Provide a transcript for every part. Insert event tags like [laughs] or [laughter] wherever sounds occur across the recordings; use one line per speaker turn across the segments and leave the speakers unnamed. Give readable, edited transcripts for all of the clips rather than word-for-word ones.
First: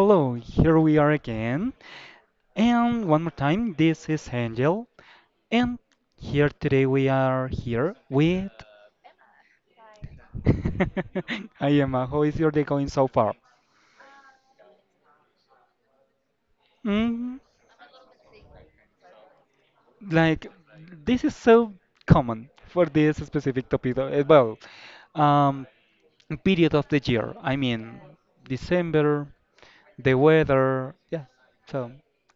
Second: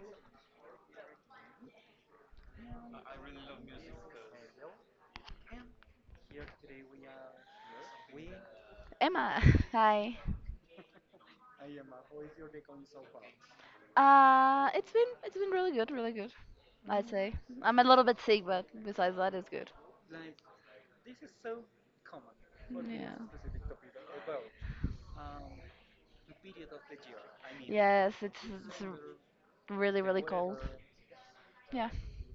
hello, here we are again. And one more time, this is Angel. And here today we are here with.
Emma, hi.
[laughs] I am. How is your day going so far?
It's been really good. I'd say
Mm,
I'm a little bit sick, but besides that, it's good.
like, this is so common for
Yeah.
this specific topic, well, um, period of the year. I mean,
It's
December,
really
the
really cold.
weather. Yeah.
Yeah.
So,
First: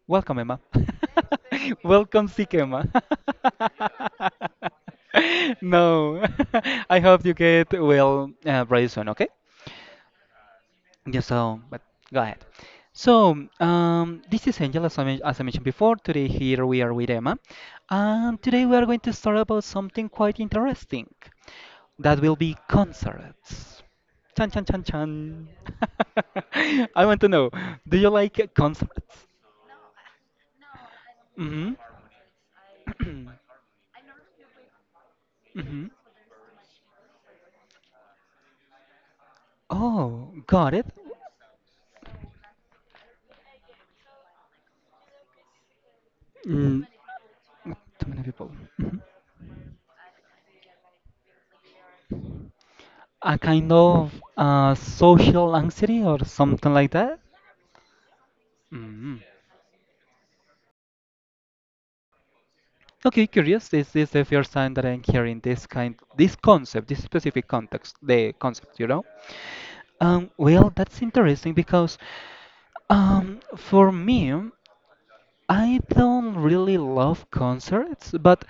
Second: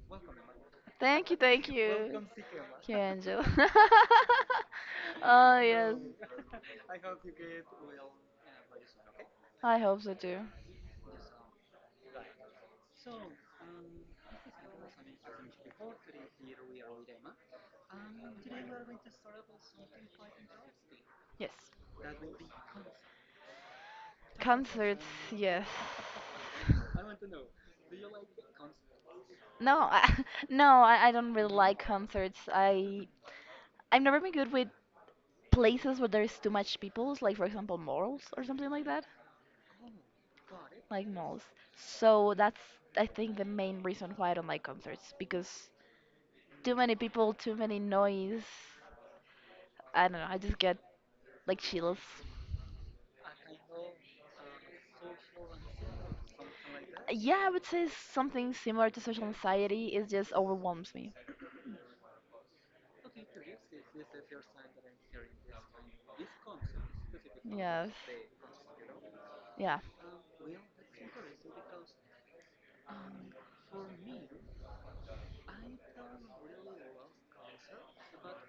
welcome, Emma.
Thank you, thank
[laughs]
you.
Welcome, sick
Thank
Emma.
you, Angel. [laughs] Oh
[laughs]
yes,
No, [laughs] I hope you get well very soon. Okay.
I hope so too.
Yeah, so, but go ahead. So, this is Angel, as as I mentioned before. Today, here we are with Emma. And today, we are going to start about something quite interesting.
Yes.
That will be concerts. Chan chan chan
Concerts,
chan.
yes.
[laughs] I want to know, do you like concerts?
[laughs] No, I don't really
Mm-hmm.
like concerts. I
[clears throat]
I've never been good with
Mm-hmm.
places where there's too much people, like for example malls or something like that,
Oh, got it.
like malls. So that's I think the main reason why I don't like concerts because too
Mm,
many people, too many
too many
noise.
people. Mhm.
I don't know. I just get like chills.
A kind of social anxiety or something like that?
Yeah, I would say something similar to
Mm.
social anxiety. It just overwhelms me.
Okay, curious. This is the first time that I'm hearing this concept, this specific
Yes.
context, the concept, you know?
Yeah.
Well, that's interesting because for me, I don't really love concerts, but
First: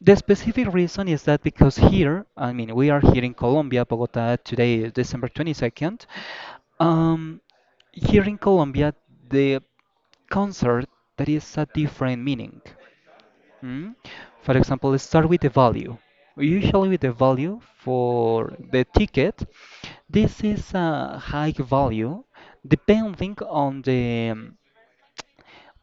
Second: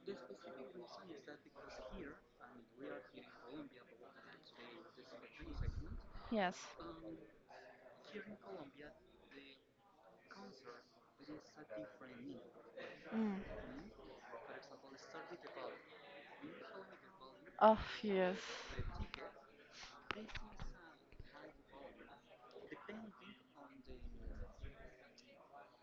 the specific reason is that because here, I mean, we are here in Colombia, Bogota, today, is December 22nd.
Yes.
Um, Here in Colombia, the concert that is a different meaning.
Mm.
Mm? For example, let's start with the value. Usually, with the value
Oh yes.
for the ticket, this is a high value depending on the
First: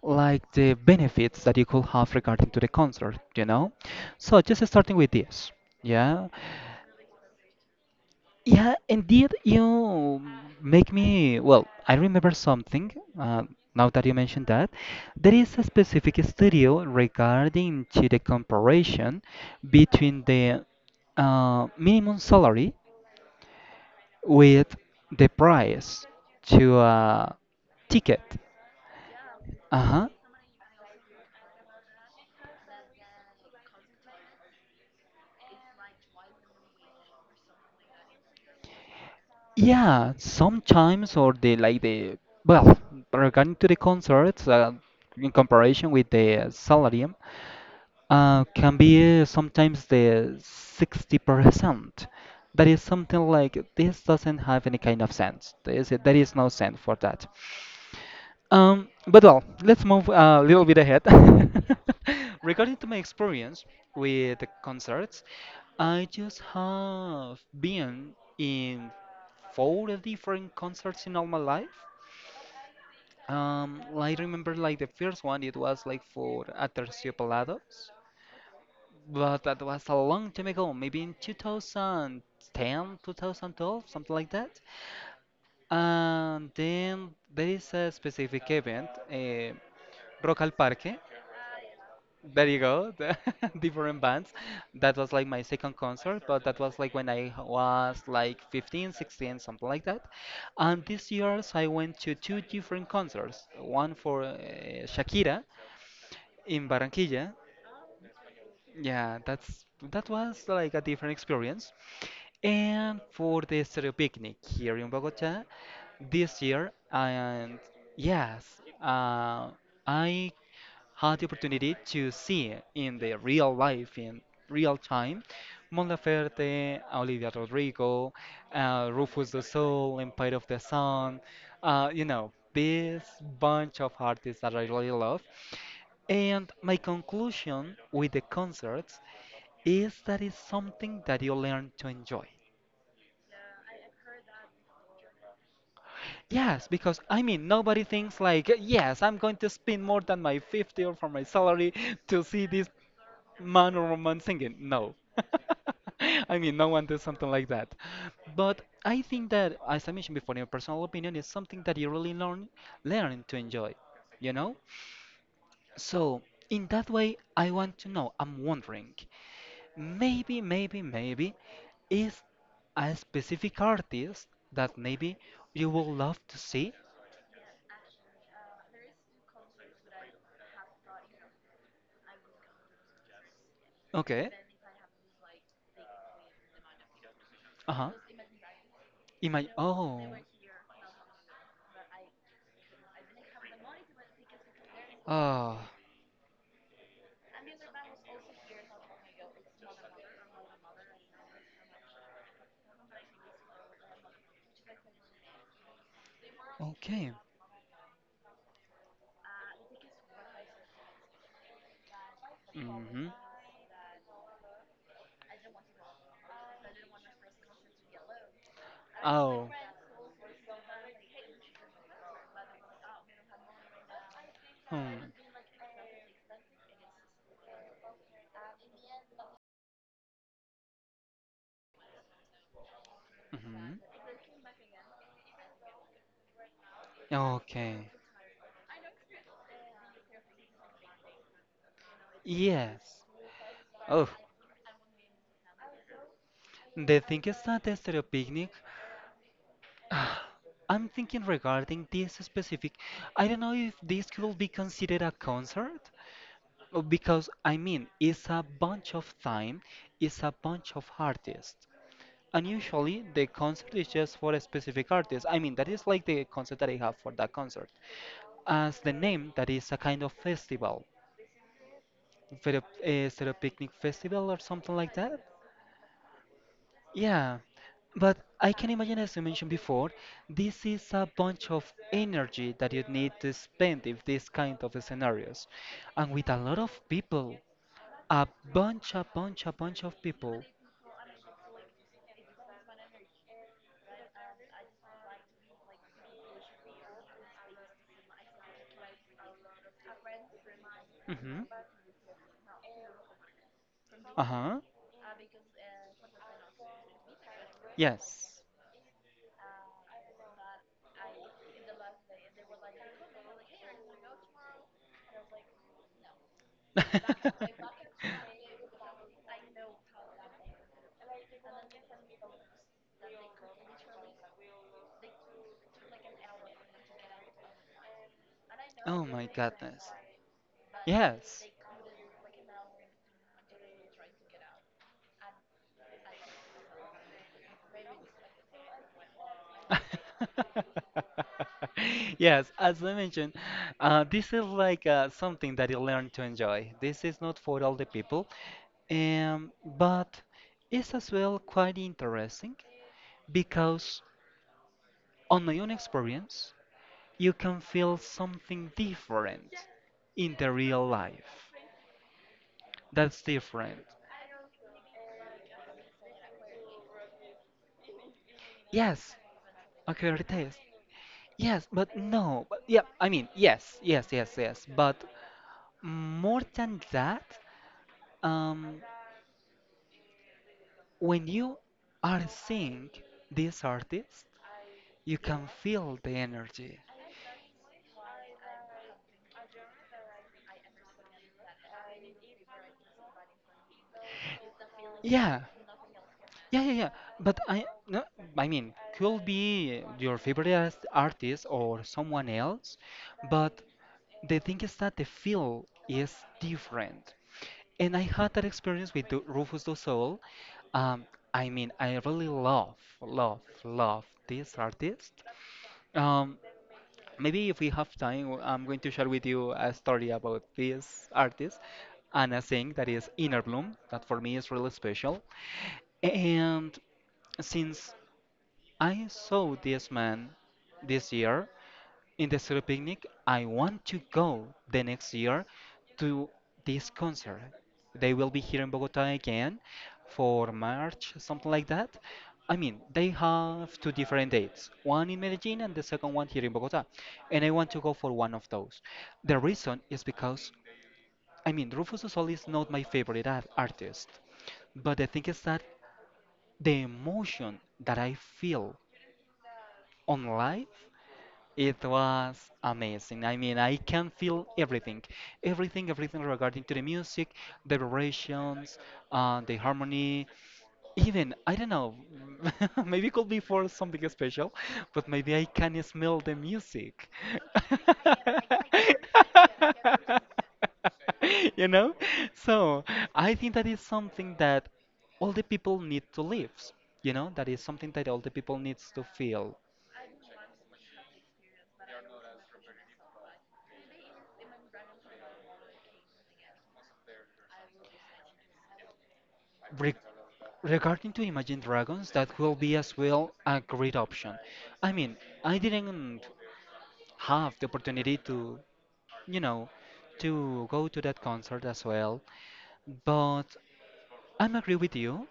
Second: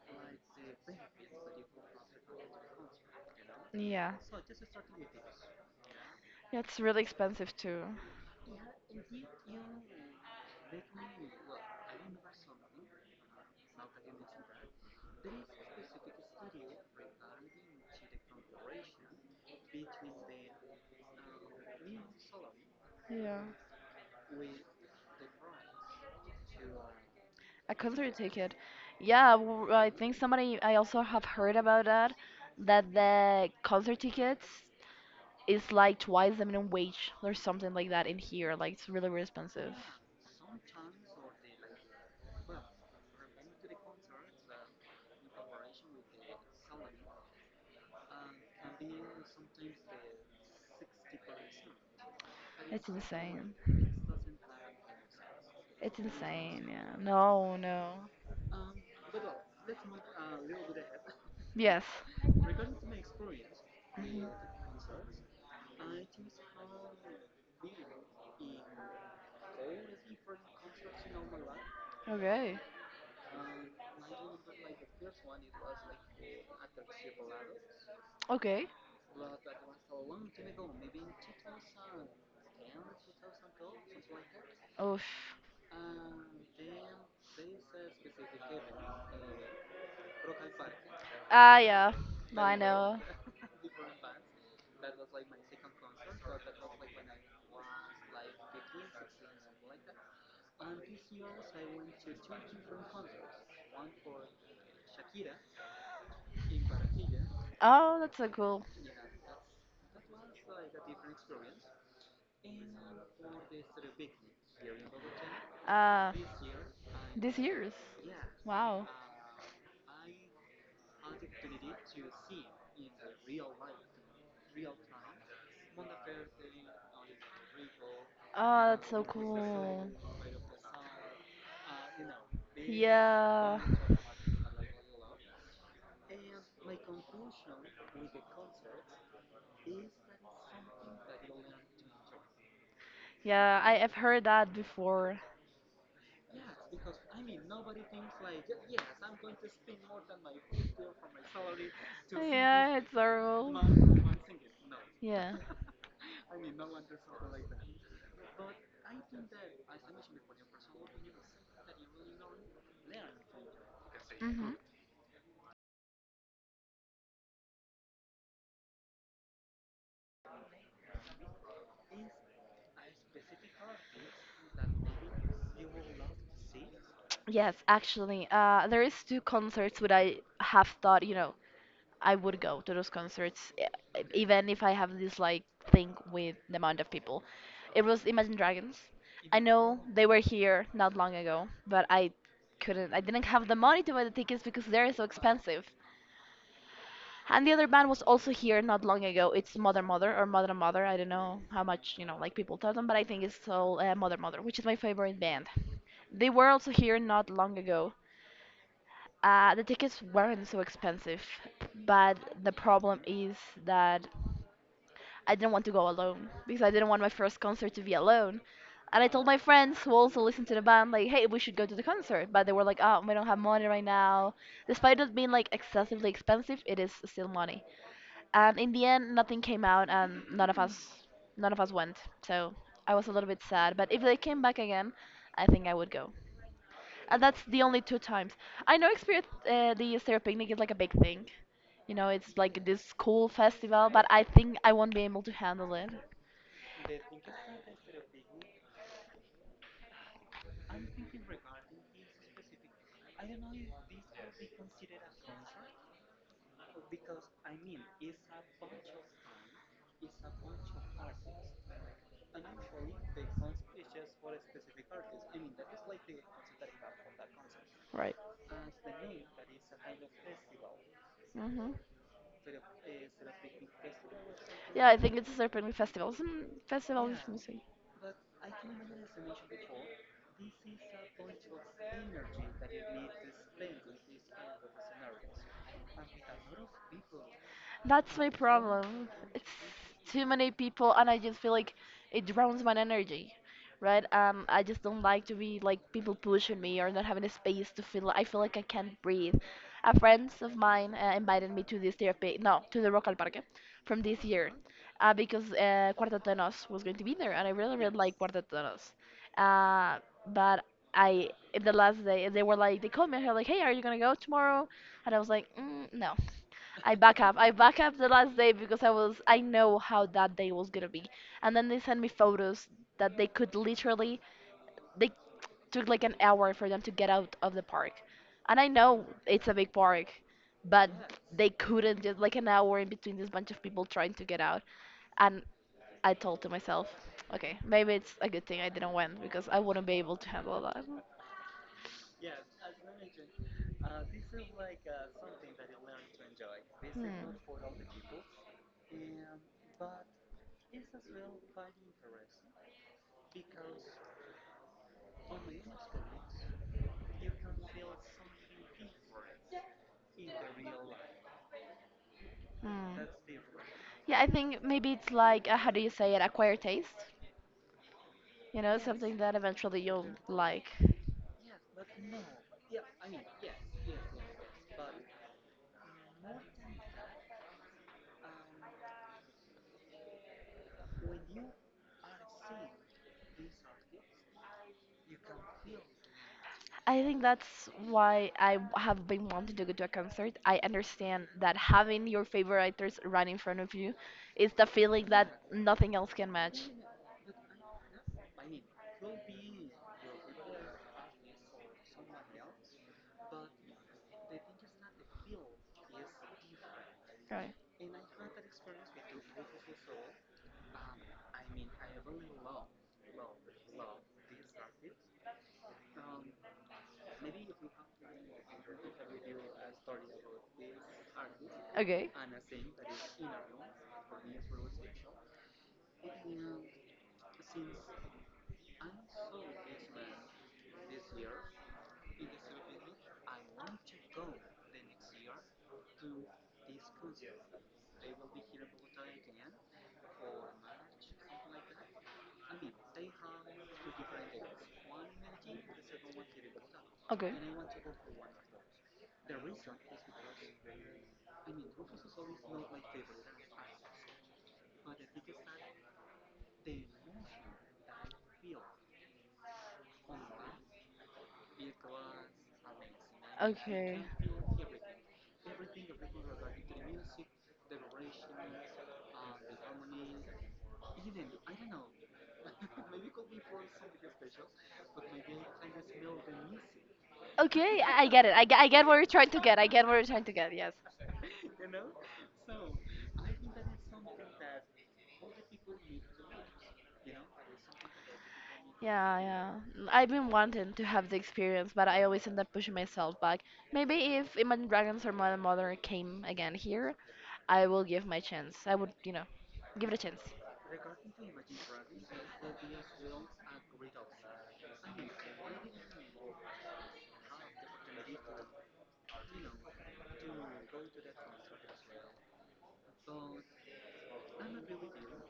like the benefits that you could have regarding to the concert, you know?
Yeah.
So just starting with this, yeah.
Yeah, it's really expensive too.
Yeah, indeed, you make me, well, I remember something uh, now that you mentioned that. There is a specific studio regarding to the comparison between the minimum salary
Yeah.
with the price to a
A concert
ticket.
ticket. Yeah, I
Uh-huh.
think somebody, I also have heard about that, that the concert tickets is like twice the minimum wage or something like that in here. Like, it's really, really expensive.
Yeah, sometimes or they like the well, regarding to the concerts, in comparison with the salary, can be sometimes the 60%. That is
It's
something
insane.
like this doesn't have any kind of sense. There is no
Insane,
sense for
yeah.
that.
No, no.
But well, let's move a little bit ahead.
Yes.
[laughs] Regarding to my experience
Mhm.
with the concerts, I just have been in 4 different concerts in all my life.
Okay.
I remember like the first one, it was like for Aterciopelados,
Okay.
but that was a long time ago, maybe in 2010, 2012, something like that.
Oof.
And then there is a specific event, Rock al Parque.
Ah, yeah.
There
I
you go,
know.
the [laughs] different bands. That was like my second concert, but that was like when I was like 15, 16, something like that. And this year I went to two different concerts, one for Shakira in Barranquilla.
Oh, that's so cool.
Yeah, that was like a different experience. And for the Stereo Picnic here in Bogota
Uh,
this year,
this
and
year's.
yes,
Wow.
uh, I had the opportunity to see in the real life, in real time, Mon Laferte, Olivia Rodrigo,
Oh, that's so
Rufus the
cool.
Soul, Empire of the Sun, you know, this
Yeah.
bunch of artists that I really love. And my conclusion with the concerts is that it's something that you learn to enjoy.
Yeah, I have heard that before.
Yes, because I mean, nobody thinks like, yes, I'm going to spend more than my 50 or for my salary [laughs] to see this
Yeah, it's horrible.
man or woman singing. No.
Yeah.
[laughs] I mean, no one does something like that. But I think that, as I mentioned before, in my personal opinion, is something that you really learn, learn to enjoy, you
hmm
know? So, in that way, I want to know, I'm wondering, maybe, is a specific artist that maybe you would love to see?
Yes, actually, there is two concerts that I have thought, you know, I would go to those concerts,
Okay,
even if I have this like thing with the amount of people. It
uh-huh.
was Imagine Dragons. I
Imagine,
know they
oh,
were here not long ago, but I didn't have the money to buy the tickets because they're so
ah,
expensive. And the other band was also here not long ago. It's Mother Mother or Mother Mother. I don't know how much, you know, like people tell them, but I think it's all Mother Mother, which is my favorite band. They were also here
okay.
not long ago. The tickets weren't so expensive, but the problem
Mm-hmm.
is that I didn't want to go alone because I didn't want my first concert to be alone. And I told my
Oh,
friends who also listened to the band, like, hey, we should go to the concert. But they were like, oh, we don't have money right now. Despite
hmm.
it being like excessively expensive, it is still money. And in the end, nothing came out, and none of us, none of us went. So I was a little bit
Mm-hmm.
sad. But if they came back again, I think I would go. That's the only
Okay.
two times. I know experience the Easter picnic is like a big thing. You know, it's like this
Yes.
cool festival, but
Oh,
I think I won't be able to handle it.
the thing is that the stereo picnic. [sighs] Ah, I'm thinking regarding this specific. I don't know if this could be considered a concert, because I mean, it's a bunch of time, it's a bunch of artists. And usually the concert is just for a specific artist. I mean, that is like the concept that I have for that concert.
Right.
As the name, that is a kind of festival,
hmm
stereo, stereo picnic festival or something
Yeah,
like
I
that.
think it's a Easter picnic festival. Some festival is
Yeah,
missing.
but I can imagine, as you mentioned before, this is a bunch of energy that you need to spend if this kind of scenarios. And with a lot of people,
That's
a
my problem. It's
a bunch of
too
people.
many people, and I just feel like it drowns my energy, right? I just don't like to be like people pushing me or not having a space to feel. I feel like I can't breathe. A friend of mine
Mm-hmm.
invited me to this therapy, no, to the Rock al Parque from this year,
Uh-huh.
because Cuartetos was going to be there, and I really, really like
Yes.
Cuartetos. Uh, but I the last day they were like they called me and they were like, hey, are you gonna go tomorrow? And I was like, mm, no.
[laughs]
I back up the last day because I know how that day was gonna be. And then they sent me photos that they could literally they took like an hour for them to get out of the park. And I
Oh
know
my
it's a big
goodness.
park, but
Yes.
they couldn't just like an hour in between this bunch of people trying to get out. And I told to myself, okay, maybe it's a good thing I didn't win because I wouldn't be able to handle that.
[laughs] Yes, as I mentioned, this is like something that you learn to enjoy. This
Hmm.
is not for all the people, um, but it's as well quite interesting because, on my own experience, you can feel something different in the real life.
Mm.
That's different.
Yeah, I think maybe it's like, how do you say it, acquired taste? You know, Yes.
Yes,
something that eventually you'll
okay, taste.
like.
Yes, but no, but yeah, I mean, yes, but more than that. Um, When you are seeing this artist, you can feel the energy.
I think that's why I have been wanting to go to a concert. I understand that having your favorite actors right in front of you is the feeling that
Yeah,
nothing else can match.
yeah. But I, no, I mean, could be your favorite artist or someone else, but the thing is that the feel is different.
Right.
And I had that experience with Rufus Du Sol. Um, I mean, I really love this artist. Um, Maybe if we have time, I'm going to share with you a story about this artist
Okay.
and a thing that is Inner Bloom, that for me is really special. And since I saw this man this year, in the Zero Picnic, I want to go the next year to this concert. They will be here in Bogota again for March, something like that. I mean, they have two different dates, one in Medellin and the second one here in Bogota.
Okay.
And I want to go for one of those. The reason is because, I mean, Rufus du Sol is not my favorite artist, but the thing is that the emotion that I feel on live it was amazing. I mean, I
Okay.
can feel everything, everything regarding to the music, the vibrations, the harmony. Even, I don't know, [laughs] maybe it could be for something special, but maybe I can smell the music.
Okay, I get it. I get what you're trying to get. I get what you're trying to get, yes.
[laughs] You know? So I think that is something that all the people need to live. You know, that is something that all the people needs to
Yeah, yeah.
feel.
I've been wanting to have the experience, but I always end up pushing myself back. Maybe if Imagine Dragons or Modern Mother came again here, I will give my chance. I would, you know, give
Re-
it a chance.
Regarding to Imagine Dragons, that will be as well a great option. I mean, I didn't have the opportunity to, you know, to go to that concert as well, but I'm agree with you.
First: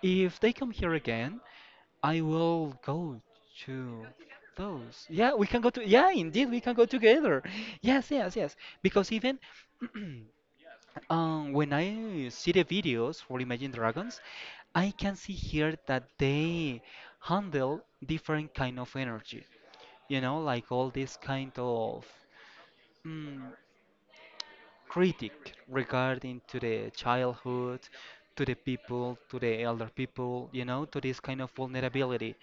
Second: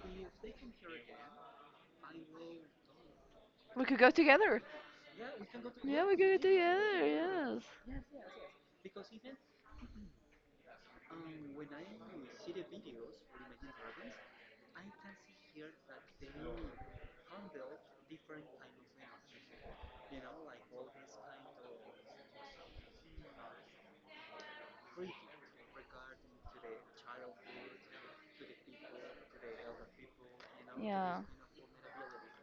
If they come here again, I will go
We could
to
go together.
those. Yeah, we can go to.
Yeah,
Yeah,
we could go
indeed, we can go
together,
together.
yes.
[laughs] Yes. Because even [clears throat] when I see the videos for Imagine Dragons, I can see here that they handle different kind of energy. You know, like all this kind of. Mm, critic regarding to the childhood, to the people, to the elder people, you know, to this
Yeah.
kind of vulnerability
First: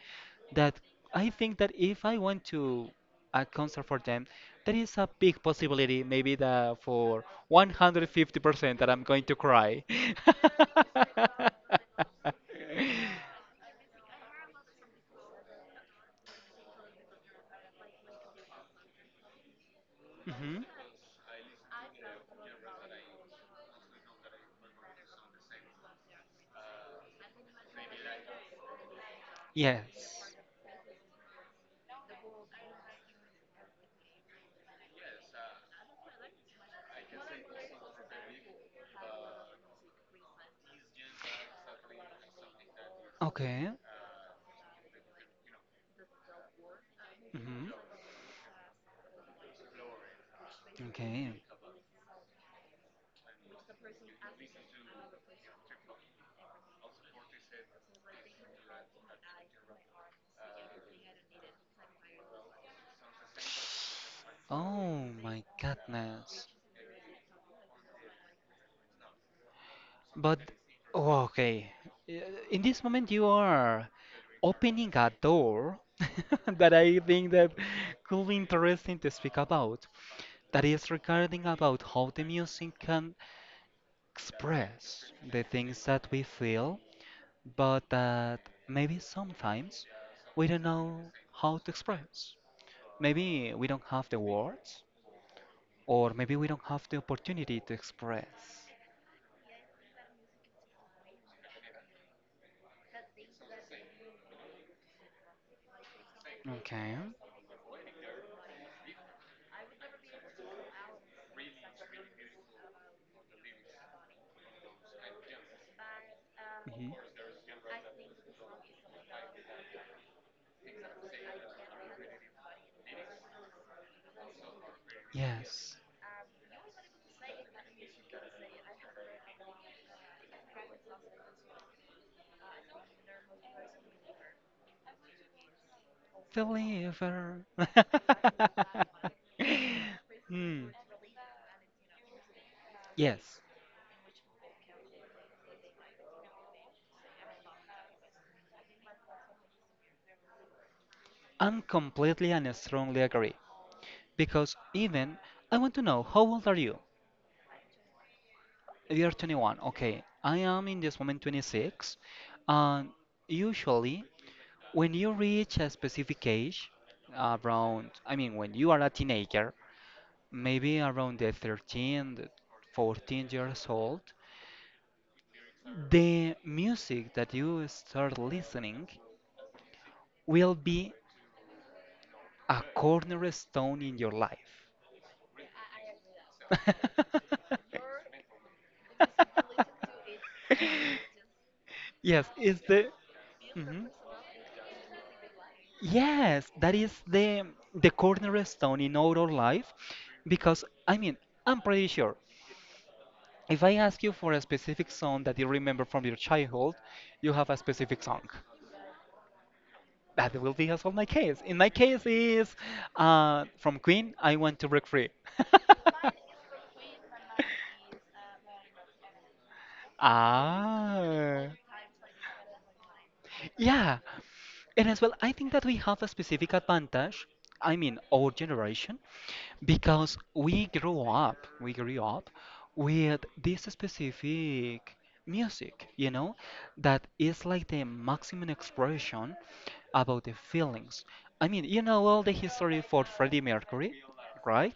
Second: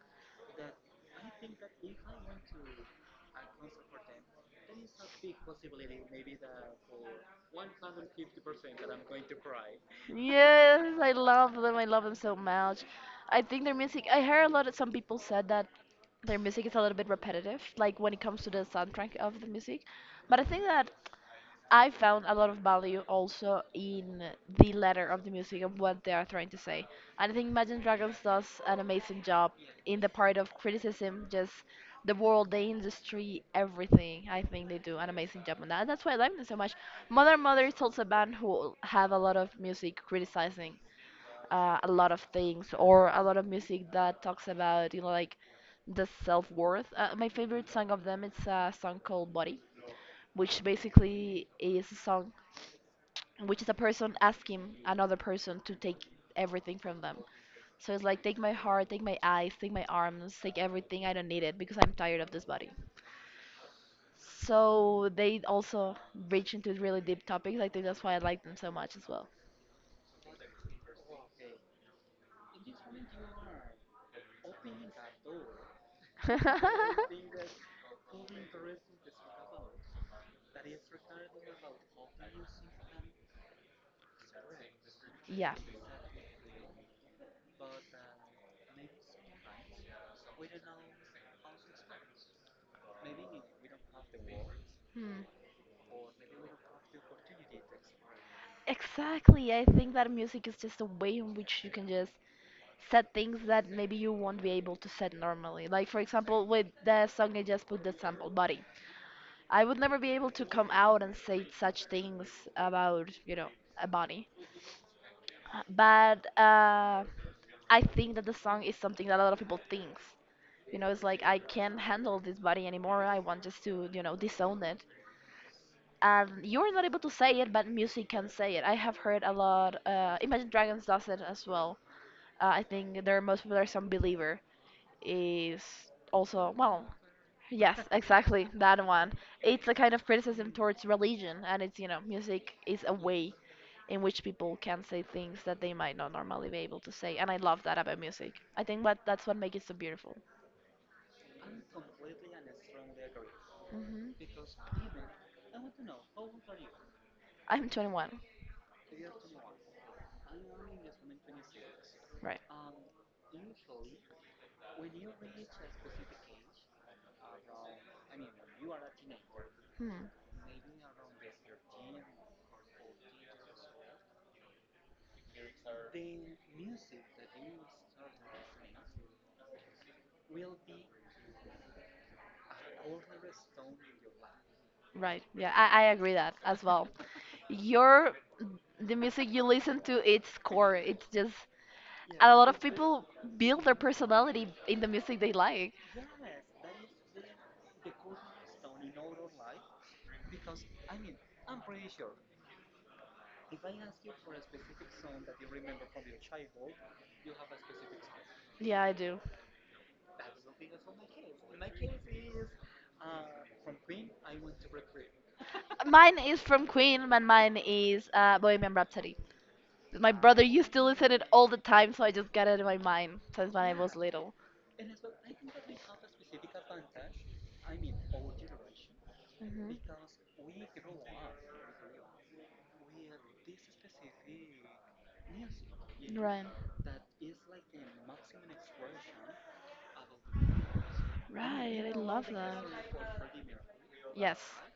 that I think that if I went to a concert for them, there is a big possibility, maybe that for 150% that I'm going to cry. [laughs]
Yes, I love them. I love them so much. I think their music. I heard a lot of some people said that their music is a little bit repetitive, like when it comes to the soundtrack of the music. But I
Hmm.
think that I found a lot of value also in the letter of the music of what they are trying to say. And I think Imagine Dragons does an amazing job in the
Yes.
part of criticism, just the world, the industry, everything. I think they do an amazing job on that. And that's why I like them so much. Mother Mother is also a band who have a lot of music criticizing a lot of things or a lot of
Okay.
music that talks about, you know, like the self worth. My favorite
Hmm.
song of them it's a song called Body, which
Okay.
basically is a song which is a person asking another person to take everything from them. So it's like, take my heart, take my eyes, take my arms, take everything. I don't need it because I'm tired of this body. So
Oh
they
my
also
goodness.
reach into really deep topics. I think that's why I like them so much as well.
But oh, okay, in this moment you are opening a door [laughs] that
[laughs]
I think that could be interesting to speak about. That is regarding about how the music can express the
yeah.
things that we feel, but that maybe sometimes we don't know how to express. Maybe we don't have the words,
Hmm.
or maybe we don't have the opportunity to express.
Exactly. I think that music is just a way in which you can just Set things that maybe you won't be able to set normally. Like for example, with
Okay.
the song I just put the sample, body. I would never be able to come out and say such things about you know a body, but
Mhm.
I think that the song is something that a lot of people thinks. You know, it's like I can't handle this body anymore. I want just to you know disown it.
Yes.
And you're not able to say it, but music can say it. I have heard a lot. Imagine Dragons does it as well. I think their most popular song "Believer." is also well
Deliver. [laughs]
yes exactly that one it's a kind of criticism
Hmm.
towards religion and it's you know music is a way
Yes,
in which people can say things that they might not normally be able to say and I love that about music I think what that's what makes it so beautiful
I'm completely and strongly agree. Because
hmm
even I want to know how old are you?
I'm 21
You're 21. Okay, I am in this moment 26.
right
And usually, when you reach a specific age, around, I mean, when you are a teenager,
hmm.
maybe around the 13, the 14-year-old years old, the music that you start listening will be a cornerstone in your life.
right yeah I agree that as well
[laughs]
[laughs] your the music you listen to it's core it's just
Yes,
Yeah, a lot of
it's
people
the
build their
mhm.
personality in the music they like.
Yes, that is the cornerstone in our life, because I mean, I'm pretty sure if I ask you for a specific song that you remember from your childhood, you have a specific song.
Yeah, I do.
That will be as well my case. In my case is from Queen, I want to break free. [laughs]
Mine is from Queen, and mine is Bohemian Rhapsody. My brother used to listen it all
Ah.
the time, so I just got it in my mind since when I was
Yeah.
little.
And as well, I think that we have a specific advantage, I mean, our generation,
Mhm.
because we grew up with this specific music, you know,
Right.
that is like the maximum expression about the feelings. I mean, you
Right, I
know all
love
the
that.
history for Freddie Mercury,
Yes.
right?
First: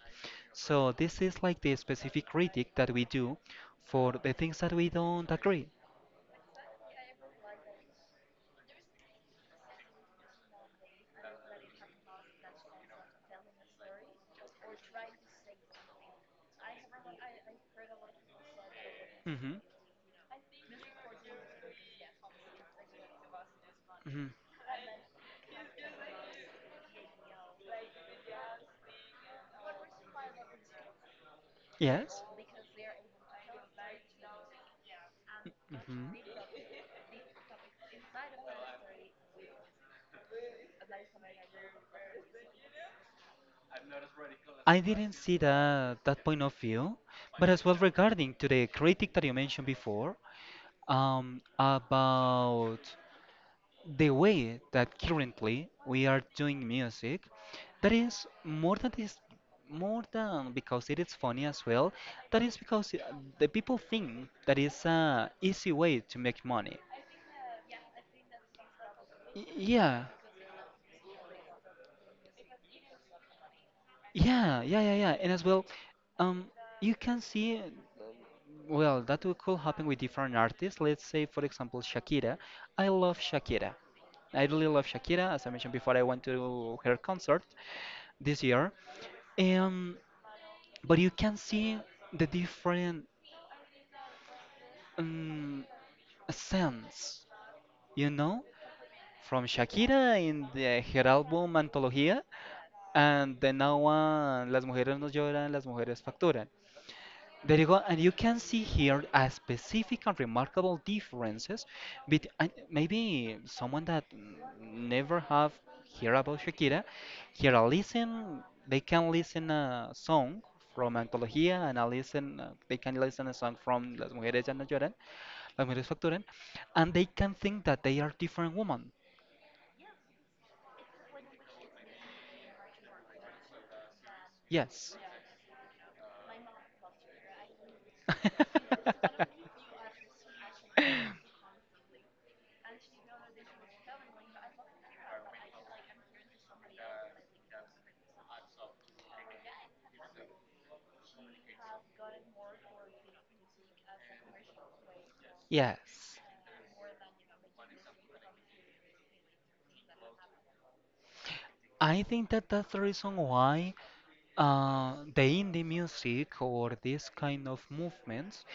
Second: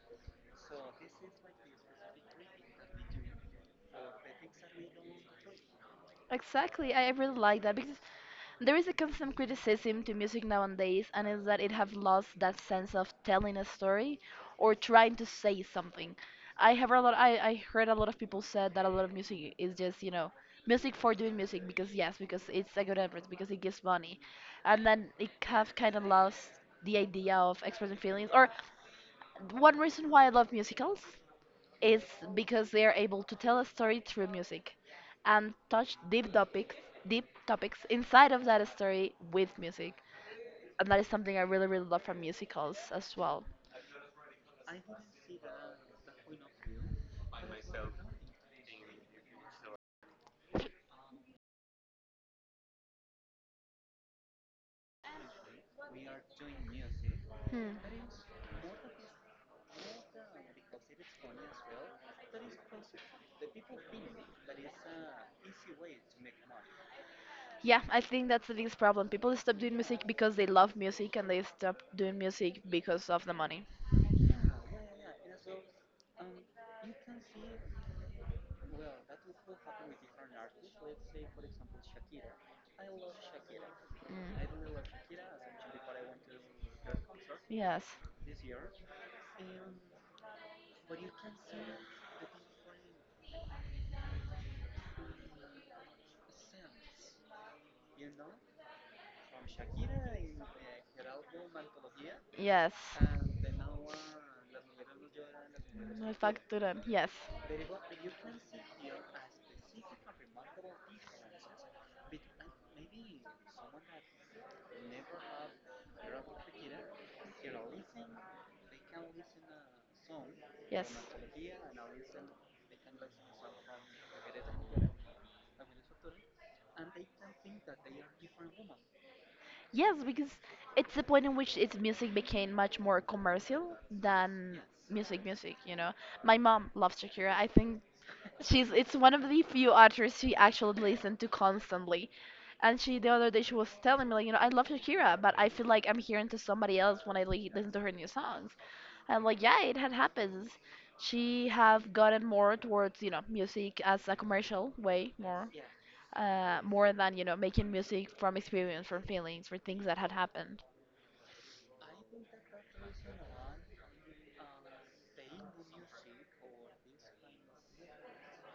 So this is like the specific critic that we do for the things that we don't agree.
Exactly. I really like that because there is a constant criticism to music nowadays, and is that it have lost that sense of telling a story or trying to say something. I have a lot. I heard a lot of people said that a lot of
Hmm.
music is just you know music for doing music because yes because it's a good effort because it gives money,
Hmm.
and then it have kind of lost the idea of expressing feelings. Or one reason why I love musicals is
Yes.
because they are able to tell a story through music and touch
Mhm.
deep topics inside of that story with music and that is something I really really love from musicals as well
I didn't see that point of view, but as well regarding to the critic that you mentioned before, about the way that currently we are doing music,
Hmm.
that is more than this, more than because it is funny as well. That is because the people think that it's a easy way to make money.
yeah I think that's the biggest problem people
Y-
stop doing music
Yeah,
because they love music and they stop doing music because of the money
yeah, yeah, yeah, yeah. And as well, um, you can see, well, that could happen with different artists. Let's say, for example, Shakira. I love Shakira.
Mm.
I really love Shakira. As I mentioned before, I went to her concert
yes
this year. Um, but you can see the different um, sense, you know, from Shakira in her album Antología,
yes
and the now one, Las mujeres no lloran, las mujeres
No
facturan.
factura yes
There you go, and you can see here a specific and remarkable differences. But maybe someone that never have heard about Shakira, here I listen, they can listen a song
Yes.
from Antología, and I listen, they can listen a song from Las Mujeres Ya No Lloran, Las Mujeres Facturan, and they can think that they are different women.
Yes, because it's the point in which its music became much more commercial than
Yes.
music music, you know. My mom loves Shakira. I think She's
[laughs]
it's one of the few artists she actually listens to constantly. And she the other day she was telling me like, you know, I love Shakira, but I feel like I'm hearing to somebody else when I listen to her new songs. And like, yeah, it had happens. She have gotten more towards, you know, music as a commercial way more.
Yes.
More than, making music from experience, from feelings, for things that had happened.
I think that that's the reason why the indie music or this kind of movements,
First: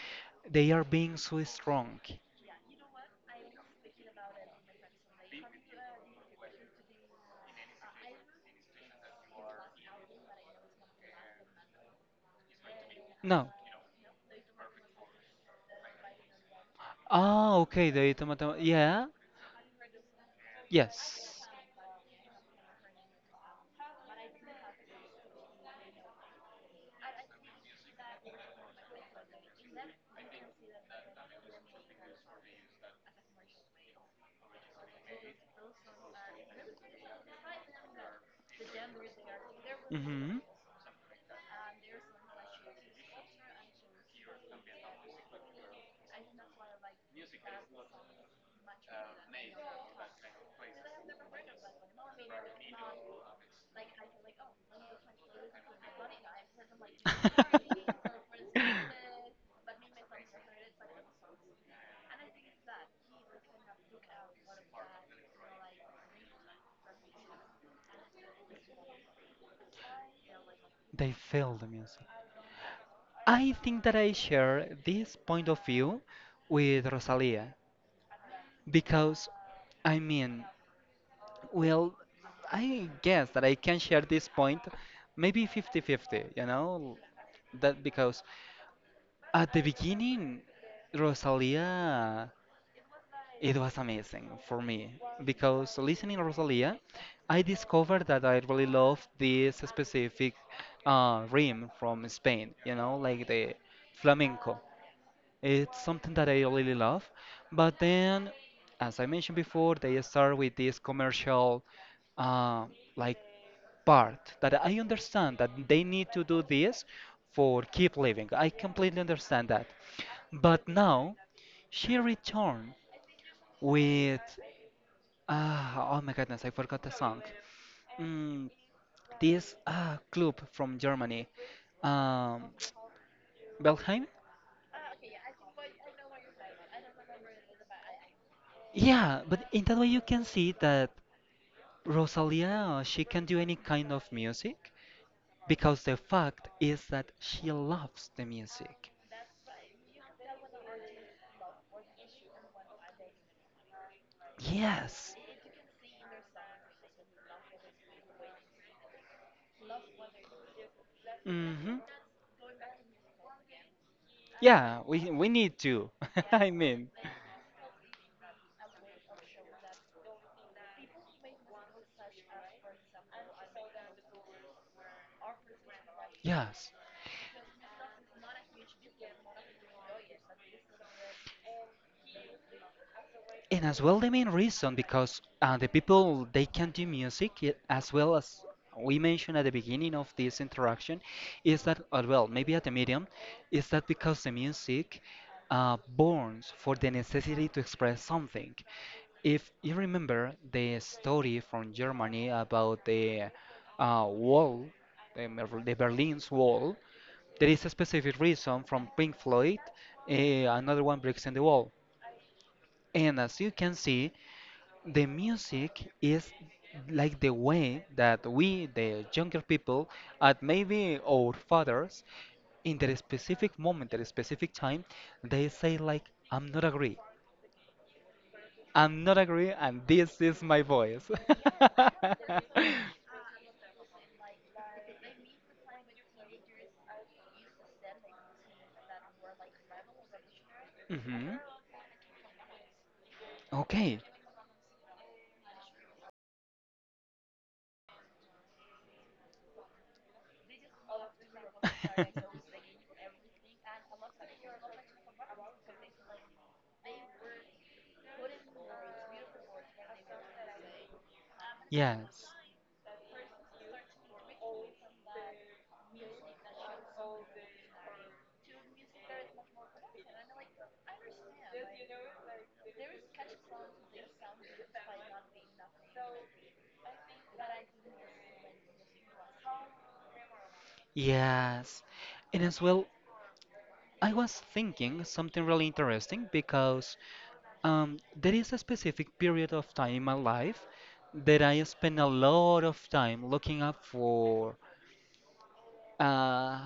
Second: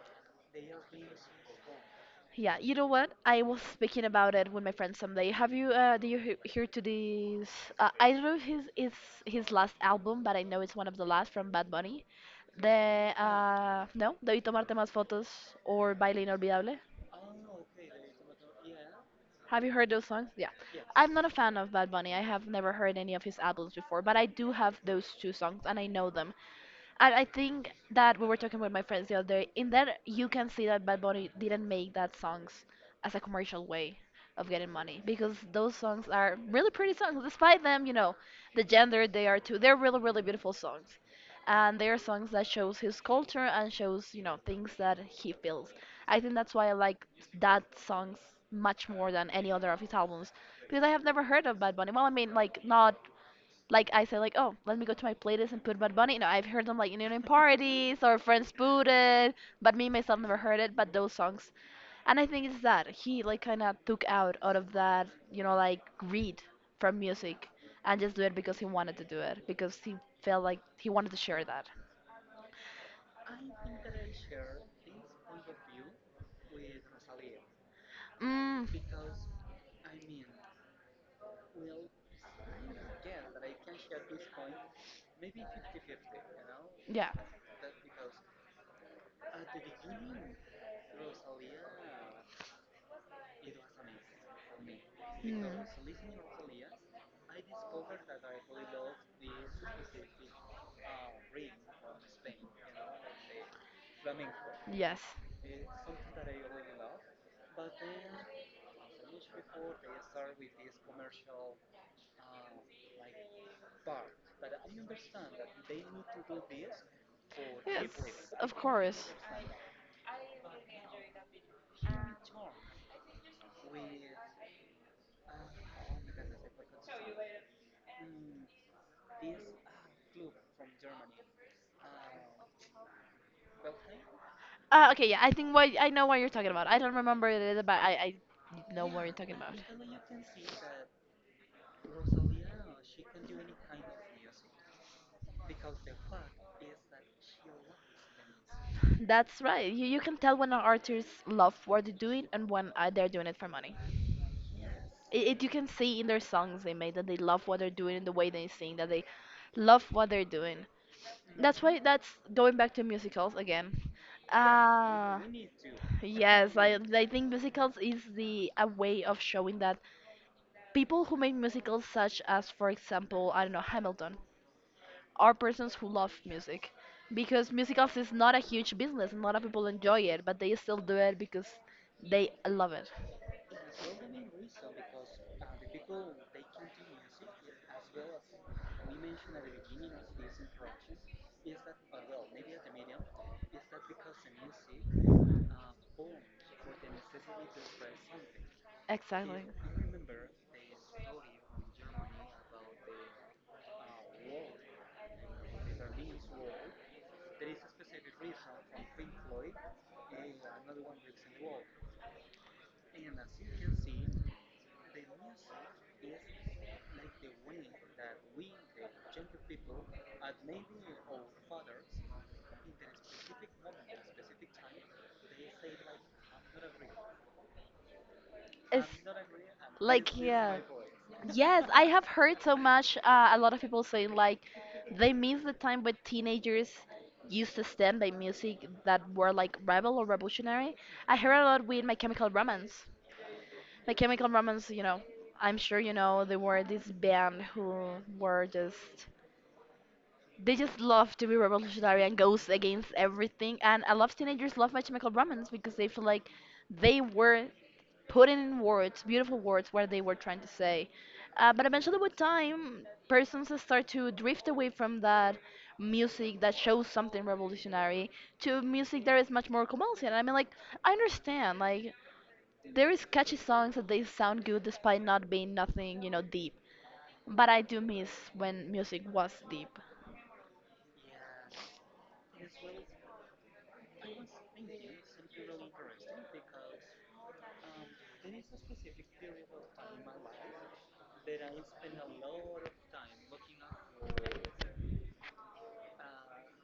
they are being so strong.
Yeah, you know what? I was speaking about it with my friend someday. Have you, do you hear to this? I don't know if his it's his last album, but I know it's one of the last from Bad Bunny. The No.
No.
No, Debí tomarte más fotos or Baile inolvidable.
Ah, okay, the tomato. Yeah,
Have you heard those songs? Yeah, I'm not
yes.
a fan of Bad Bunny. I have never heard any of his albums before, but I do have those two songs and I know them. And I think that we were talking with my friends the other day. In that, you can see that Bad Bunny didn't make that songs as a commercial way of getting money because those songs are really pretty songs. Despite them, you know, the gender they are too, they're really, really
Mm-hmm.
beautiful songs, and they are songs that shows his culture and shows you know things that he feels. I think that's why I like that songs much more than any other of his albums because I have never heard of Bad Bunny. Well, I mean, like not like I said, like, oh, let me go to my playlist and put Bad Bunny. You know, I've heard them like in parties or
[laughs]
friends booted, but me myself never heard it. But those songs, and I think it's that he like kind of took out of that, you know, like greed from music, and just do it because he wanted to do it because he felt like he wanted
They
to share
feel the
that.
music. I think that I share this point of view with Rosalia
Mm,
because, I mean, well, I guess that I can share this point, maybe 50-50, you know?
yeah.
That because at the beginning, Rosalia, it was amazing for me
Mm.
because listening Rosalia, I discovered that I really love this specific rhythm from Spain, you know, like the flamenco.
Yes.
It's something that I really love, but then, as I mentioned before, they start with this commercial uh, like part that I understand that they need to do this for
Yes,
keep living. I
of
completely
course.
understand that. But now she returned with oh my goodness, I forgot the song. Mm, this club from Germany, um, [tsk] Belheim.
Okay, yeah, I think why I know what you're talking about. I don't remember what it is about. I know what you're
Yeah,
talking
but
about.
in that way you can see that Rosalia she can do any kind of music because the fact is that she loves the music.
That's right. You can tell when an artist love what they're doing and when they're doing it for money.
Yes.
It you can see in their songs they made that they love what they're doing and the way they sing that they love what they're doing. That's
Hmm.
why that's going back to musicals again.
Yeah, we
Uh,
we need to. [laughs] I
yes, I
mean,
I think musicals is the a way of showing that. People who made musicals such as, for example, I don't know, Hamilton, are persons who love
yes.
music. Because musicals is not a huge business and a lot of people enjoy it, but they still do it because they love it.
And as well, the main reason because the people they can do music as well as we mentioned at the beginning of this interaction is that as well maybe at the medium is that because the music borns for the necessity to express something.
Exactly.
If you remember the story from Germany about the wall, the Berlin's wall, there is a specific reason from Pink Floyd, uh, another one breaks in the wall. And as you can see, the music is like the way that we, the younger people, and maybe our fathers, in that specific moment, that specific time, they say like, "I'm not agree, I'm not agree, and
Like
this is
yeah.
my voice."
Yes, I
[laughs]
have heard so much. A lot of people saying like they miss the time when teenagers used to stand by music that were like rebel or revolutionary. I heard
Mhm.
a lot with My Chemical Romance. My
Okay.
Chemical Romance, you know, I'm sure you know they were this band who were just they just love to be revolutionary and
[laughs]
goes against everything. And a lot of teenagers love My Chemical Romance because they feel like they were putting in words, beautiful words, what they were trying to say. But eventually, with
Yes.
time, persons start to drift away from that music that shows something revolutionary to music that is much more commercial. I mean, like, I understand, like, there is catchy songs that they sound good despite not being nothing, you know, deep. But I do miss when music was deep.
Yes. And as well, I was thinking something really interesting because there is a specific period of time in my life that I spend a lot of time looking up for uh,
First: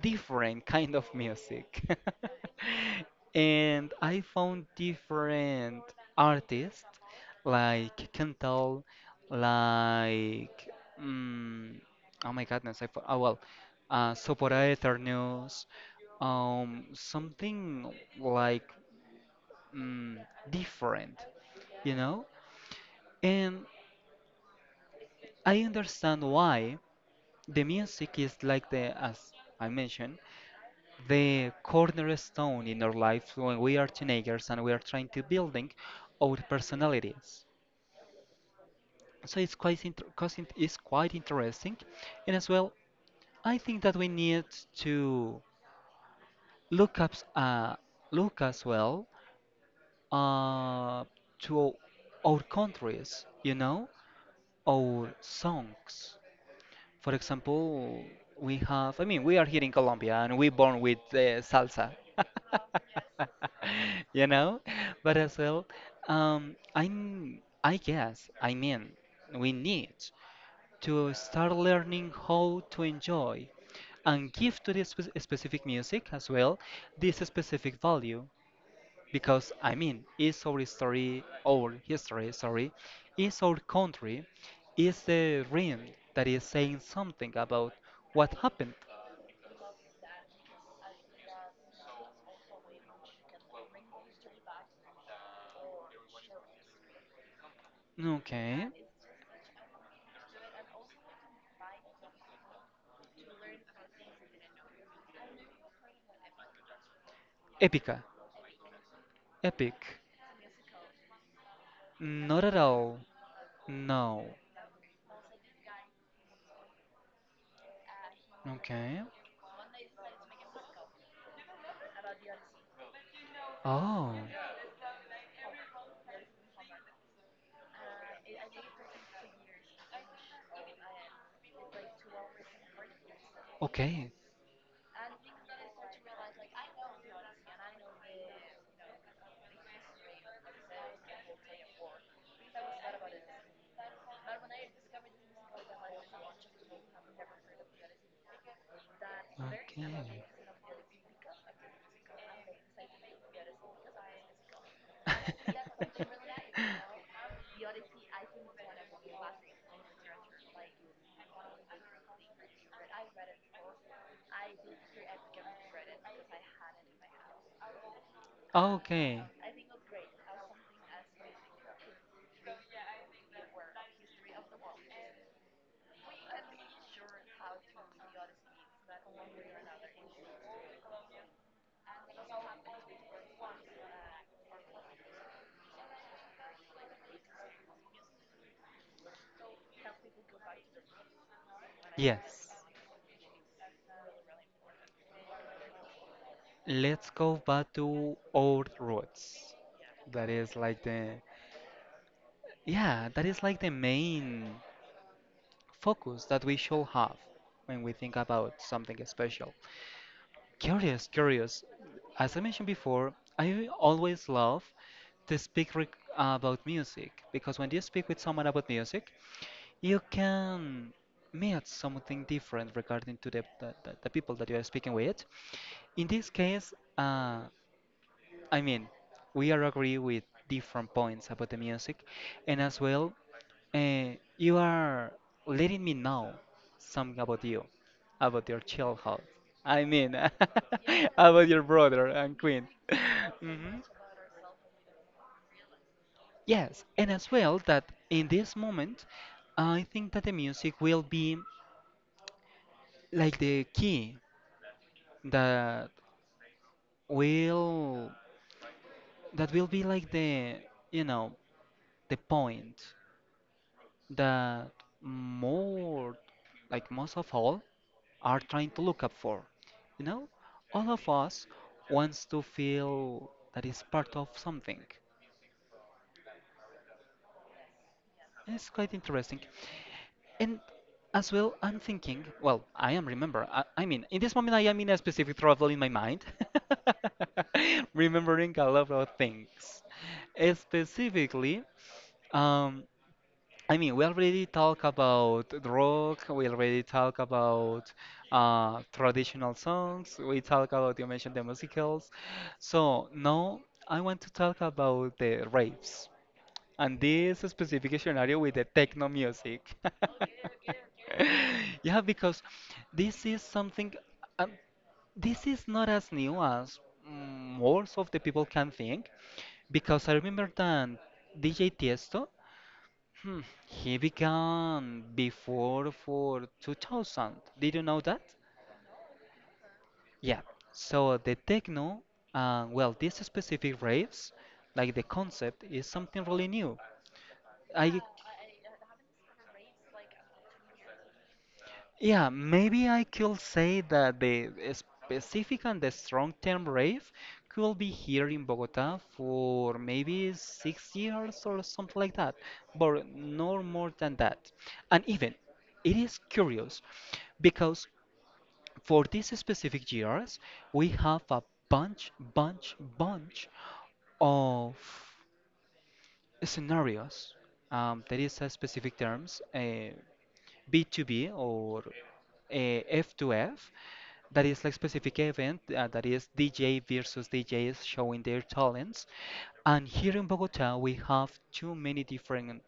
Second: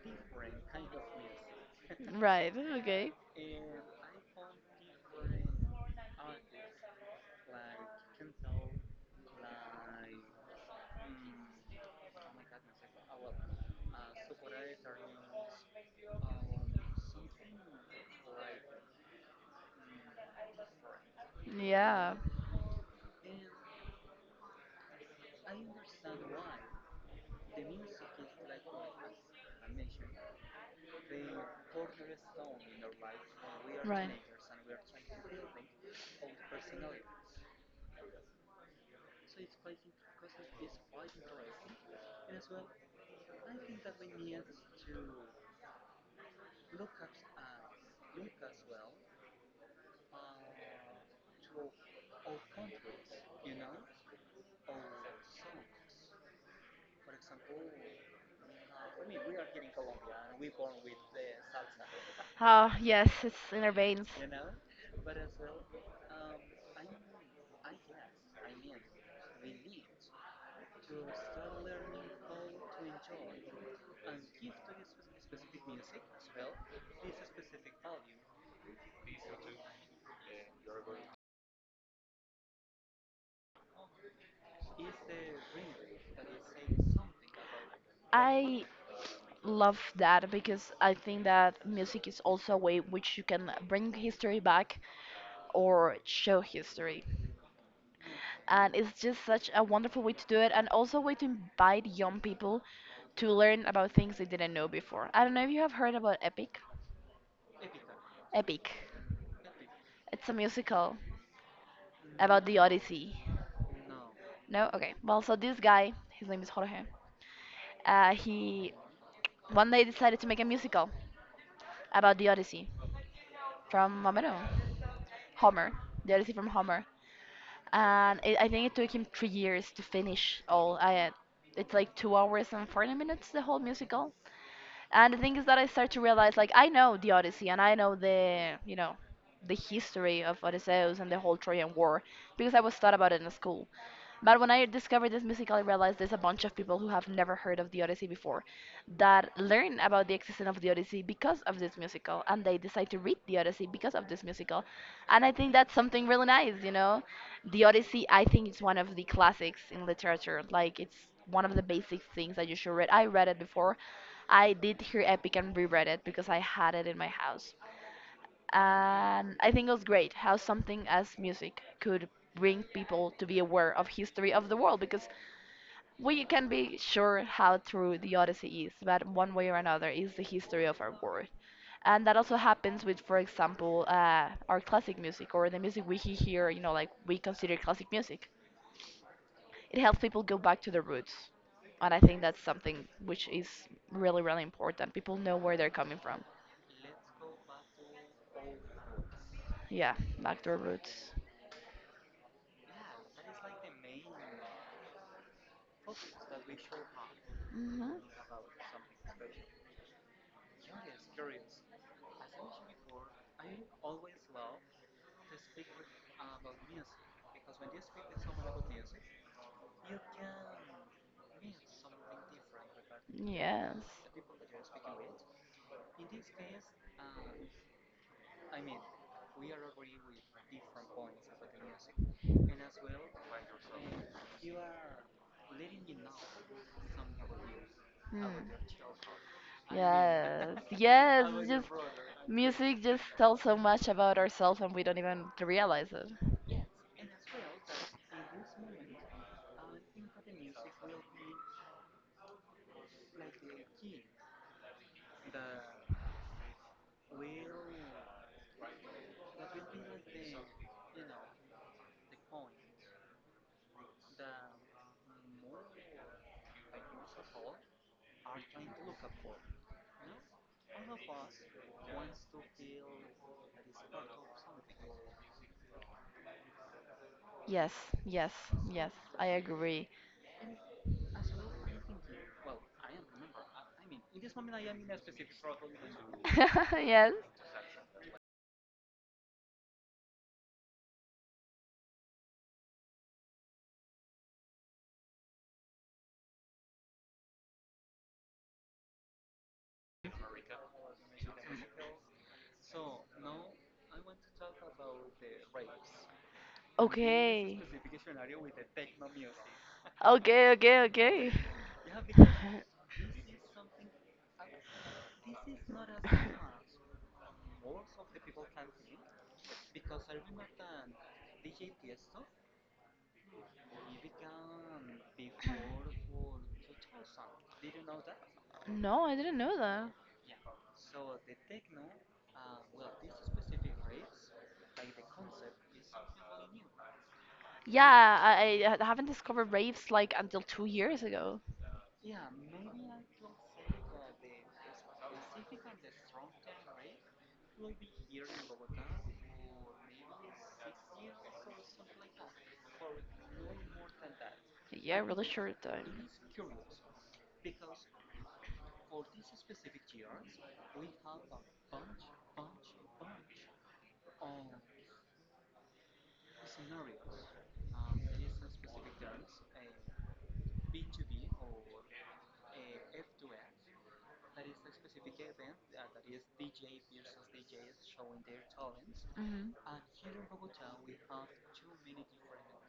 different kind of music.
[laughs] Right,
[laughs]
okay.
And I found different artists like Kental, like mm, oh my goodness, oh well, Sopora something like mm, different, you
Yeah,
know? And I understand why the music is like as I mentioned, the cornerstone in our life when we are
right.
teenagers and we are trying to building our personalities. So it's quite inter cause it is quite interesting, and as well, I think that we need to look up look as well uh, to our countries, you know, our songs. For example, we have, I mean, we are here in Colombia and we born with salsa,
Ah, yes, it's in our veins.
[laughs] you know? But as well, I guess, I mean, we need to start learning how to enjoy and give to this specific music as well this specific value because I mean, it's our history, sorry, is our country, is the ring that is saying something about what
I
happened.
I love that because I think that music is also a way which you can bring history back or show history.
Okay,
And it's just such a wonderful way to do it and also a way to invite young people to learn about things they didn't know before. I don't know if you have heard about Epic.
epica,
Epic.
epic,
It's a musical
not
about
at
the
all,
Odyssey.
no.
No? Okay. Well, so this guy, his name is Jorge, he
Okay,
one day decided to make a musical about the Odyssey from, I
oh,
don't know, Homer. The Odyssey from Homer. And it, I think it took him 3 years to finish all. It's like 2 hours and 40 minutes, the whole musical.
okay,
And the thing is that I start to realize, like, I know the Odyssey and I know the, you know, the history of Odysseus and the whole Trojan War because I was taught about it in school. But when I discovered this musical, I realized there's a bunch of people who have never heard of the Odyssey before that learn
okay.
about the existence of the Odyssey because of this musical, and they decide to read the Odyssey because of this musical. And I think that's something really nice, you know? The Odyssey, I think, is one of the classics in literature.
[laughs]
Like, it's one of the basic things that you should read. I read it before. I did hear Epic and reread it because I had it in my house
Okay.
and I think it was great how something as music could bring people to be aware of history of the world because we can be sure how true the Odyssey is, but one way or another is the history of our world. And that also happens with, for example, our classic music or the music we hear, you know, like we consider classic music. It helps people go back to their roots. And I think that's
Yes.
something which is really, really important. People know where they're coming from.
Let's go back to old roots.
Yeah,
That
back to
is
our
like the
roots.
Yeah, that is like the main focus that we should have when
Hmm.
we think about something special. Curious, curious. As I mentioned before, I always love to speak reg about music because when you speak with someone about music, you can meet something different regarding to the, the, the
Yes.
the people that you are speaking with. In this case, uh, I mean, we are agree with different points about the music, and as well, and you are letting me know something about you,
Hmm.
about your childhood. I mean,
Yes, [laughs]
[laughs]
yes,
about
it's
your
just
brother and queen.
music just
[laughs]
tells so
Mhm.
much about ourselves and we don't even realize it.
Yes, and as well that in this moment, I think that the music will be like the key that will that will be like the you know the point that more like most of all are trying to look up for. You know, all of us wants to feel that is part of something.
Yes, yes,
And it's
yes,
quite
I
interesting.
agree.
And as well, I'm thinking, well,
[laughs]
I am remember, I mean, in this moment, I am in a specific travel in my mind,
Yes.
[laughs] remembering a lot of things. Specifically, um, I mean, we already talk about the rock, we already talk about traditional songs, we talk about, you mentioned the musicals. So now I want to talk about the raves and this
Okay.
specific scenario with the techno music. [laughs]
Okay, okay, okay.
[laughs] Yeah,
[laughs]
because this is something, um, this is not as new as most of the people can think. Because I remember that DJ Tiesto. Hmm, He began before for 2000. Did you know that?
No, I didn't know that.
Yeah. So the techno, well, this specific raves, like the concept, is something really new. I
Yeah, I haven't discovered raves like until 2 years ago.
Yeah, maybe I could say that the specific and the strong term rave could be here in Bogota for maybe 6 years or something like that, but no more than that.
Yeah,
And
really
even
short
it
time.
is curious because for these specific years, we have a bunch, bunch, bunch of scenarios. There is a specific terms. B to b or a F to F. That is like specific event that is DJ versus DJs showing their talents.
Hmm.
And here in Bogota, we have too many different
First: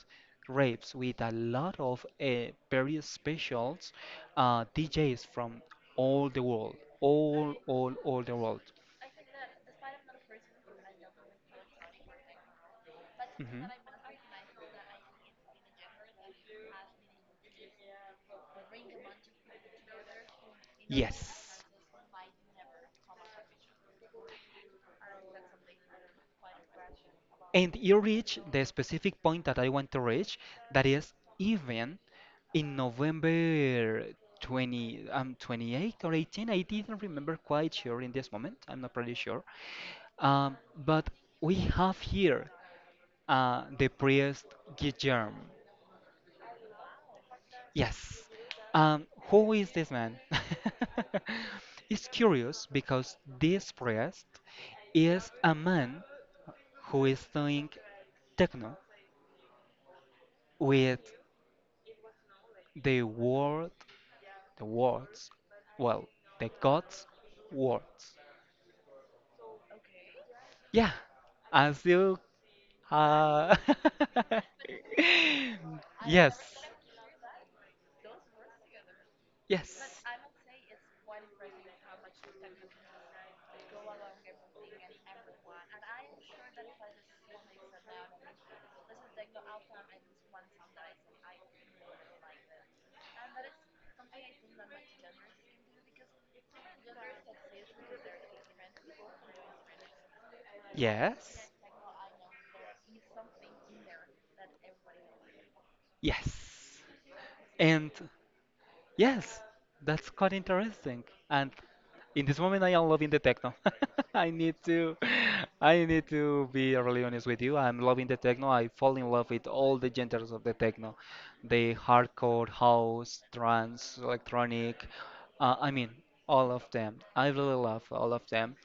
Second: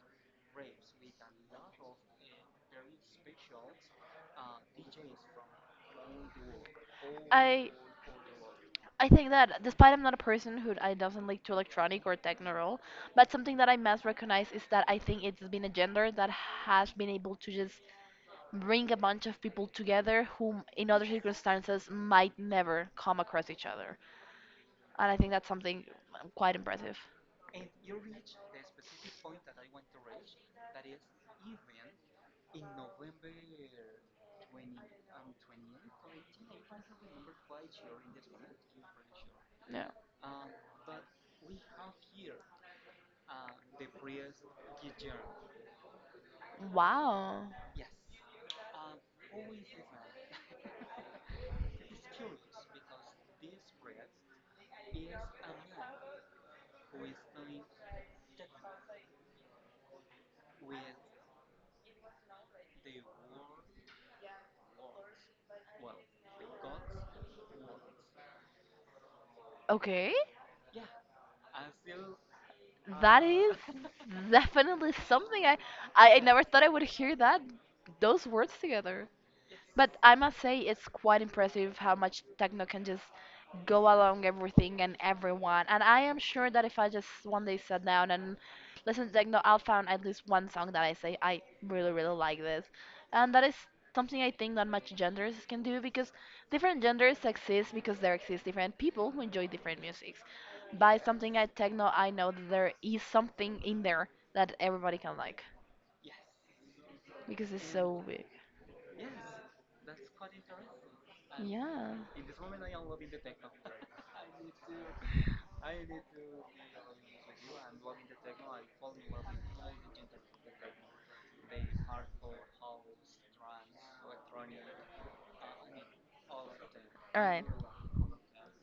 raves with a lot of very specials DJs from all the world,
I
all the world.
I think that despite I'm not a person who I doesn't like to electronic or techno roll, but something
Mhm.
that I must recognize is that I think it's been a gender that has been able to just bring a bunch of people together whom in other
Yes.
circumstances might never come across each other. And I think that's something quite impressive.
And you reach the specific point that I want to reach, that is even in November 20, 28 or 18, I didn't remember quite sure in this moment, I'm not pretty sure.
Yeah.
Um, but we have here the priest Guillermo.
Wow.
Yes. Who is this man? [laughs] It's curious because this priest is a man who is doing techno with the word, the words, well, the God's words.
Okay.
Yeah, as you,
That
uh,
is
[laughs]
definitely something I
yes,
never thought I would hear that those words together. But
yes.
I must say, it's quite impressive how much techno can just go along everything and everyone. And I am sure that
Yes,
if I just one day sat down and listened to techno, I'll find at least one song that I say, I really, really like this. And that is something I think not much genders can do because different genders exist because there exist different people who enjoy different musics. By something at techno, I know that there is something in there that everybody can like
yes.
because it's
And
so big.
yes, that's quite interesting. And
Yeah.
in this moment, I am loving the techno. [laughs] I need to, I need to be really honest with you. I'm loving the techno. I fall in love with all the genres of the techno, the hardcore, house, trance, electronic. I mean, all of them.
All
I
right.
really love all of them.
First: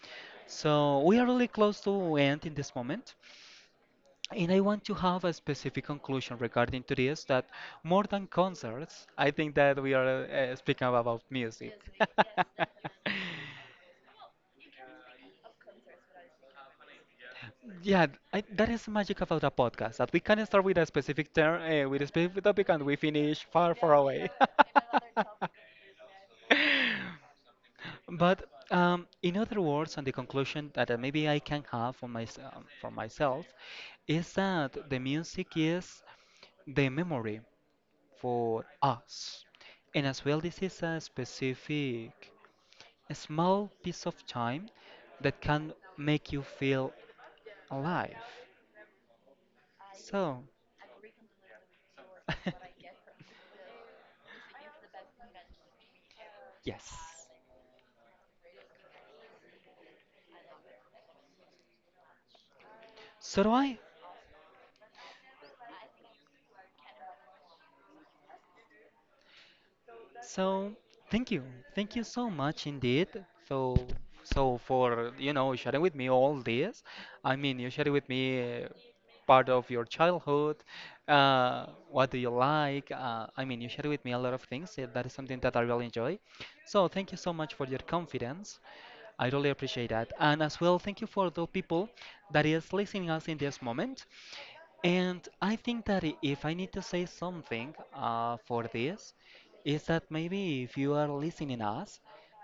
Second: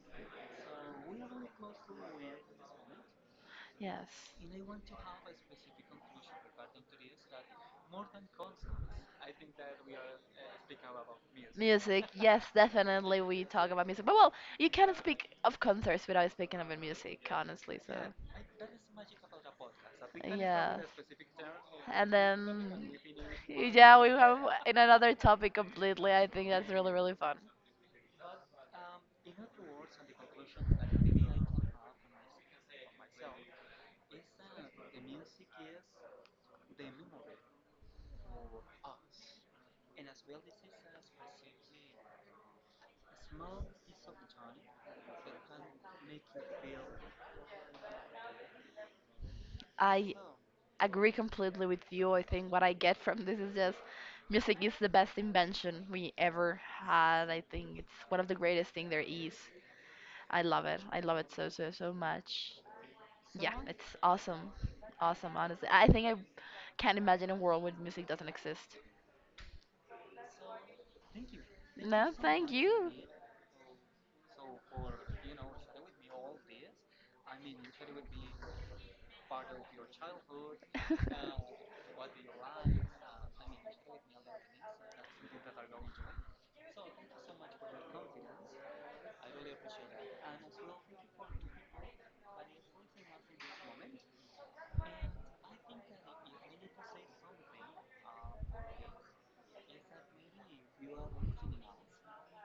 So we are really close to end in this moment.
Yes.
And I want to have a specific conclusion regarding to this that more than concerts, I think that we are speaking about music.
Music, yes,
[laughs]
definitely we talk about music. But well, you cannot speak of concerts without speaking about music, honestly. So,
Yeah, that is the magic about a podcast that we can start with
yeah,
a specific term, with a
and
specific topic, and
then
we finish far, far
yeah we
away.
have in another topic completely. I think that's really, really fun.
[laughs] But in other words, and the conclusion that maybe I can have for myself is that the music is the memory. For us. And as well, this is a specific, a small piece of time that can make you feel alive.
I
So,
agree completely with you. I think what I get
[laughs]
from this is just music is the best invention we ever
yes.
had. I think it's one of the greatest thing there is. I love it, I love it so, so, so much.
So do
Yeah,
I.
it's awesome, awesome, honestly. I think i can't imagine a world where music doesn't exist.
So thank you, thank you
No,
so
thank
much
you.
indeed. So so for sharing with me all this. I mean, you shared with me part of your childhood.
[laughs]
What do you like? I mean, you shared with me a lot of things. That is something that I really enjoy. So thank you so much for your confidence. I really appreciate that. And as well, thank you for the people that is listening us in this moment. And I think that if I need to say something for this is that maybe if you are listening us,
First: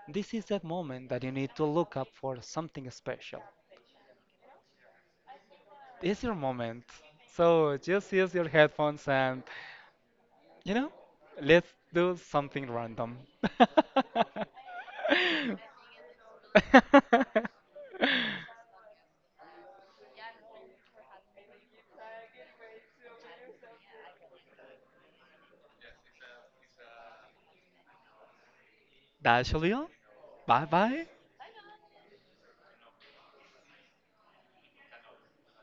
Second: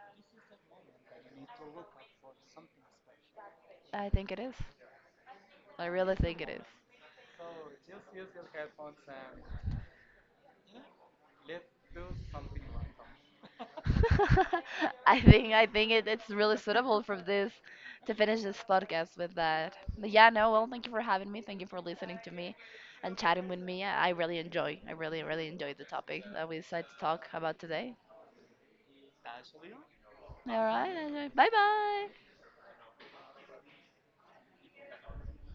this is that moment that you need to look up for something special.
I think it is. I really
It's your
think it is.
moment. So just use your headphones and, you know, let's do
[laughs]
something random. [laughs]
I think it, it's really suitable for this to finish this podcast with that. But yeah, no, well, thank you for having me. Thank you for listening to me and chatting with me. I really enjoy. I really, really enjoyed the topic that we decided to talk about today.
That's all.
All
Bye bye.
right. Bye bye.